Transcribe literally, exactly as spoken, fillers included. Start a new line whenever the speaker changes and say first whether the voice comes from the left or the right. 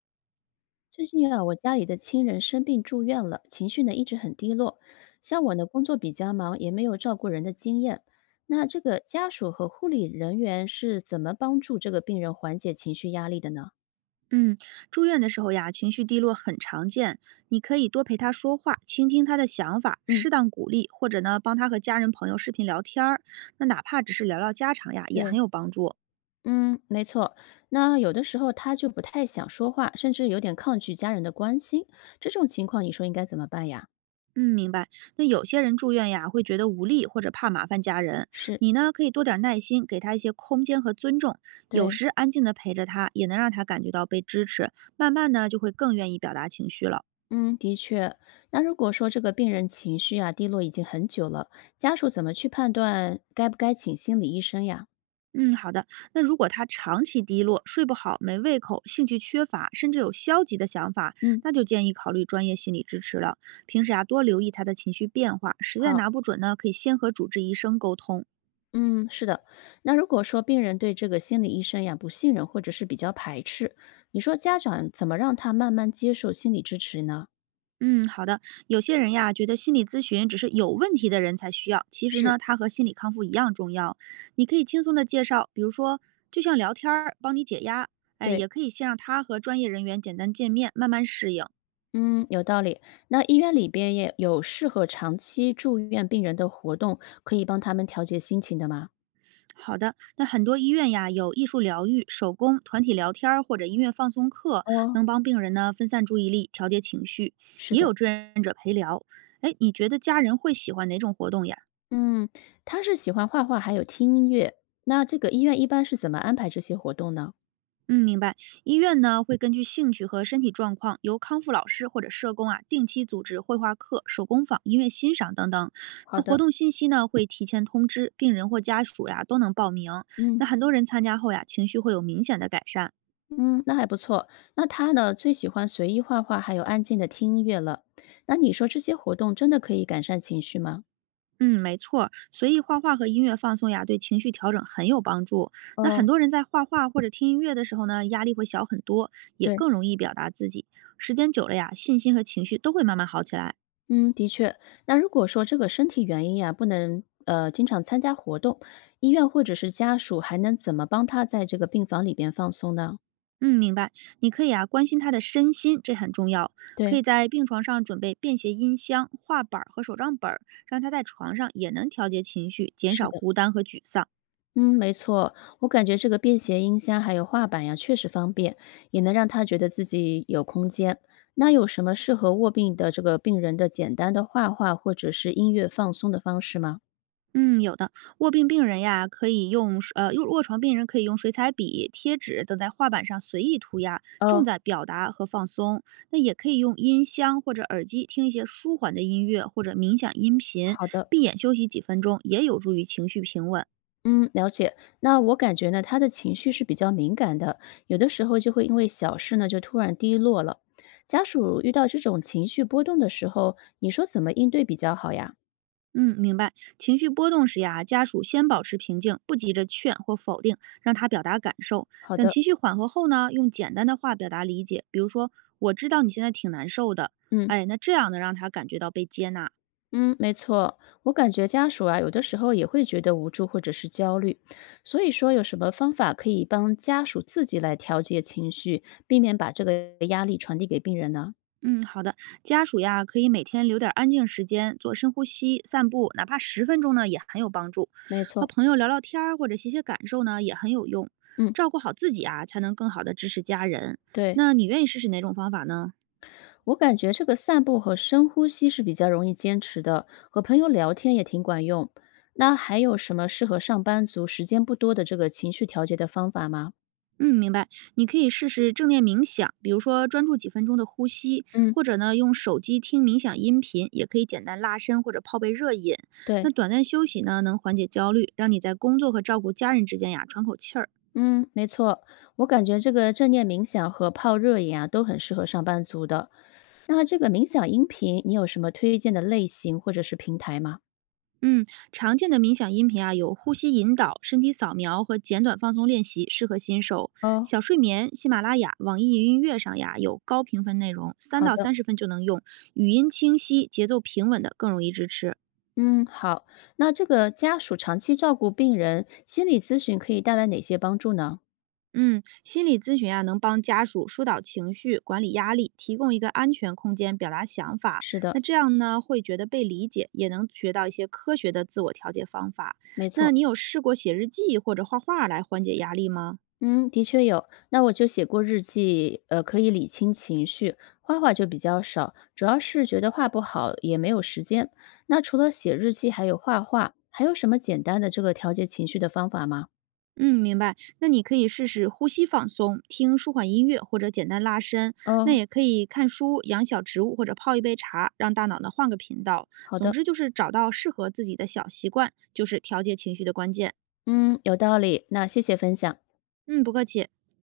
left: 最近啊，我家里的亲人生病住院了，情绪呢一直很低落。像我呢，工作比较忙，也没有照顾人的经验。那这个家属和护理人员是怎么帮助这个病人缓解情绪压力的呢？
right: 嗯，住院的时候呀，情绪低落很常见，你可以多陪他说话，倾听他的想法，
left: 嗯，
right: 适当鼓励，或者呢，帮他和家人朋友视频聊天儿。那哪怕只是聊聊家常呀，也
left: 对，
right: 很有帮助。
left: 嗯，没错。那有的时候他就不太想说话，甚至有点抗拒家人的关心，这种情况你说应该怎么办呀？
right: 嗯，明白。那有些人住院呀，会觉得无力或者怕麻烦家人，
left: 是，
right: 你呢可以多点儿耐心，给他一些空间和尊重。有
left: 对。
right: 时安静的陪着他，也能让他感觉到被支持，慢慢呢就会更愿意表达情绪了。
left: 嗯，的确。那如果说这个病人情绪啊低落已经很久了，家属怎么去判断该不该请心理医生呀？
right: 嗯，好的。那如果他长期低落、睡不好、没胃口、兴趣缺乏，甚至有消极的想法，
left: 嗯，
right: 那就建议考虑专业心理支持了。平时啊，多留意他的情绪变化，实在
left: 好，
right: 拿不准呢，可以先和主治医生沟通。
left: 嗯，是的。那如果说病人对这个心理医生呀不信任或者是比较排斥，你说家长怎么让他慢慢接受心理支持呢？
right: 嗯，好的。有些人呀，觉得心理咨询只是有问题的人才需要，其实
left: 是，
right: 呢，它和心理康复一样重要。你可以轻松的介绍，比如说，就像聊天儿，帮你解压。哎，
left: 对，
right: 也可以先让他和专业人员简单见面，慢慢适应。
left: 嗯，有道理。那医院里边也有适合长期住院病人的活动，可以帮他们调节心情的吗？
right: 好的，那很多医院呀有艺术疗愈、手工、团体聊天儿或者音乐放松课，
left: 哦，
right: 能帮病人呢分散注意力、调节情绪，
left: 是
right: 也
left: 的。
right: 有志愿者陪聊。哎，你觉得家人会喜欢哪种活动呀？
left: 嗯，他是喜欢画画，还有听音乐。那这个医院一般是怎么安排这些活动呢？
right: 嗯，明白。医院呢会根据兴趣和身体状况，由康复老师或者社工啊定期组织绘画课、手工坊、音乐欣赏等等。
left: 好
right: 那活
left: 的，
right: 动信息呢会提前通知病人或家属呀，都能报名。
left: 嗯
right: 那很多人参加后呀，情绪会有明显的改善。
left: 嗯，那还不错。那他呢，最喜欢随意画画，还有安静的听音乐了。那你说这些活动真的可以改善情绪吗？
right: 嗯，没错儿，所以画画和音乐放松呀，对情绪调整很有帮助。那很
left: 哦，
right: 多人在画画或者听音乐的时候呢，压力会小很多，也
left: 对，
right: 更容易表达自己。时间久了呀，信心和情绪都会慢慢好起来。
left: 嗯，的确。那如果说这个身体原因呀，不能呃经常参加活动，医院或者是家属还能怎么帮他在这个病房里边放松呢？
right: 嗯，明白。你可以啊，关心他的身心，这很重要。可
left: 对，
right: 以在病床上准备便携音箱、画板儿和手账本儿，让他在床上也能调节情绪，减
left: 是
right: 少
left: 的。
right: 孤单和沮丧。
left: 嗯，没错，我感觉这个便携音箱还有画板呀，确实方便，也能让他觉得自己有空间。那有什么适合卧病的这个病人的简单的画画或者是音乐放松的方式吗？
right: 嗯，有的。卧病病人呀，可以用呃，用卧床病人可以用水彩笔、贴纸等在画板上随意涂鸦，重
left: 哦，
right: 在表达和放松。那也可以用音箱或者耳机听一些舒缓的音乐，或者冥想音频，
left: 好的，
right: 闭眼休息几分钟，也有助于情绪平稳。
left: 嗯，了解。那我感觉呢，他的情绪是比较敏感的，有的时候就会因为小事呢就突然低落了。家属遇到这种情绪波动的时候，你说怎么应对比较好呀？
right: 嗯，明白。情绪波动时呀，家属先保持平静，不急着劝或否定，让他表达感受。
left: 好
right: 等
left: 的，
right: 情绪缓和后呢，用简单的话表达理解，比如说“我知道你现在挺难受的”，
left: 嗯。
right: 哎，那这样能让他感觉到被接纳。
left: 嗯，没错，我感觉家属啊，有的时候也会觉得无助或者是焦虑，所以说有什么方法可以帮家属自己来调节情绪，避免把这个压力传递给病人呢？
right: 嗯，好的。家属呀，可以每天留点儿安静时间，做深呼吸、散步，哪怕十分钟呢，也很有帮助。
left: 没
right: 和
left: 错，
right: 朋友聊聊天儿或者写写感受呢，也很有用。
left: 嗯，
right: 照顾好自己啊，才能更好的支持家人。
left: 对，
right: 那你愿意试试哪种方法呢？
left: 我感觉这个散步和深呼吸是比较容易坚持的，和朋友聊天也挺管用。那还有什么适合上班族时间不多的这个情绪调节的方法吗？
right: 嗯，明白。你可以试试正念冥想，比如说专注几分钟的呼吸，
left: 嗯，
right: 或者呢用手机听冥想音频，也可以简单拉伸或者泡杯热饮。那
left: 对。
right: 短暂休息呢，能缓解焦虑，让你在工作和照顾家人之间呀喘口气儿。
left: 嗯，没错，我感觉这个正念冥想和泡热饮啊，都很适合上班族的。那这个冥想音频，你有什么推荐的类型或者是平台吗？
right: 嗯，常见的冥想音频啊有呼吸引导、身体扫描和简短放松练习，适合新手。
left: 哦，
right: 小睡眠、喜马拉雅、网易云音乐上呀有高评分内容，三
left: 好
right: 到
left: 的，
right: 三十分就能用，语音清晰、节奏平稳的更容易支持。
left: 嗯，好。那这个家属长期照顾病人，心理咨询可以带来哪些帮助呢？
right: 嗯，心理咨询啊，能帮家属疏导情绪、管理压力，提供一个安全空间表达想法。
left: 是
right: 那
left: 的，
right: 这样呢，会觉得被理解，也能学到一些科学的自我调节方法。
left: 没
right: 那
left: 错。
right: 你有试过写日记或者画画来缓解压力吗？
left: 嗯，的确有。那我就写过日记，呃，可以理清情绪。画画就比较少，主要是觉得画不好，也没有时间。那除了写日记，还有画画，还有什么简单的这个调节情绪的方法吗？
right: 嗯，明白。那你可以试试呼吸放松，听舒缓音乐或者简单拉伸。那
left: 哦，
right: 也可以看书、养小植物或者泡一杯茶，让大脑呢换个频道。
left: 好
right: 总
left: 的，
right: 之就是找到适合自己的小习惯，就是调节情绪的关键。
left: 嗯，有道理。那谢谢分享。
right: 嗯，不客气。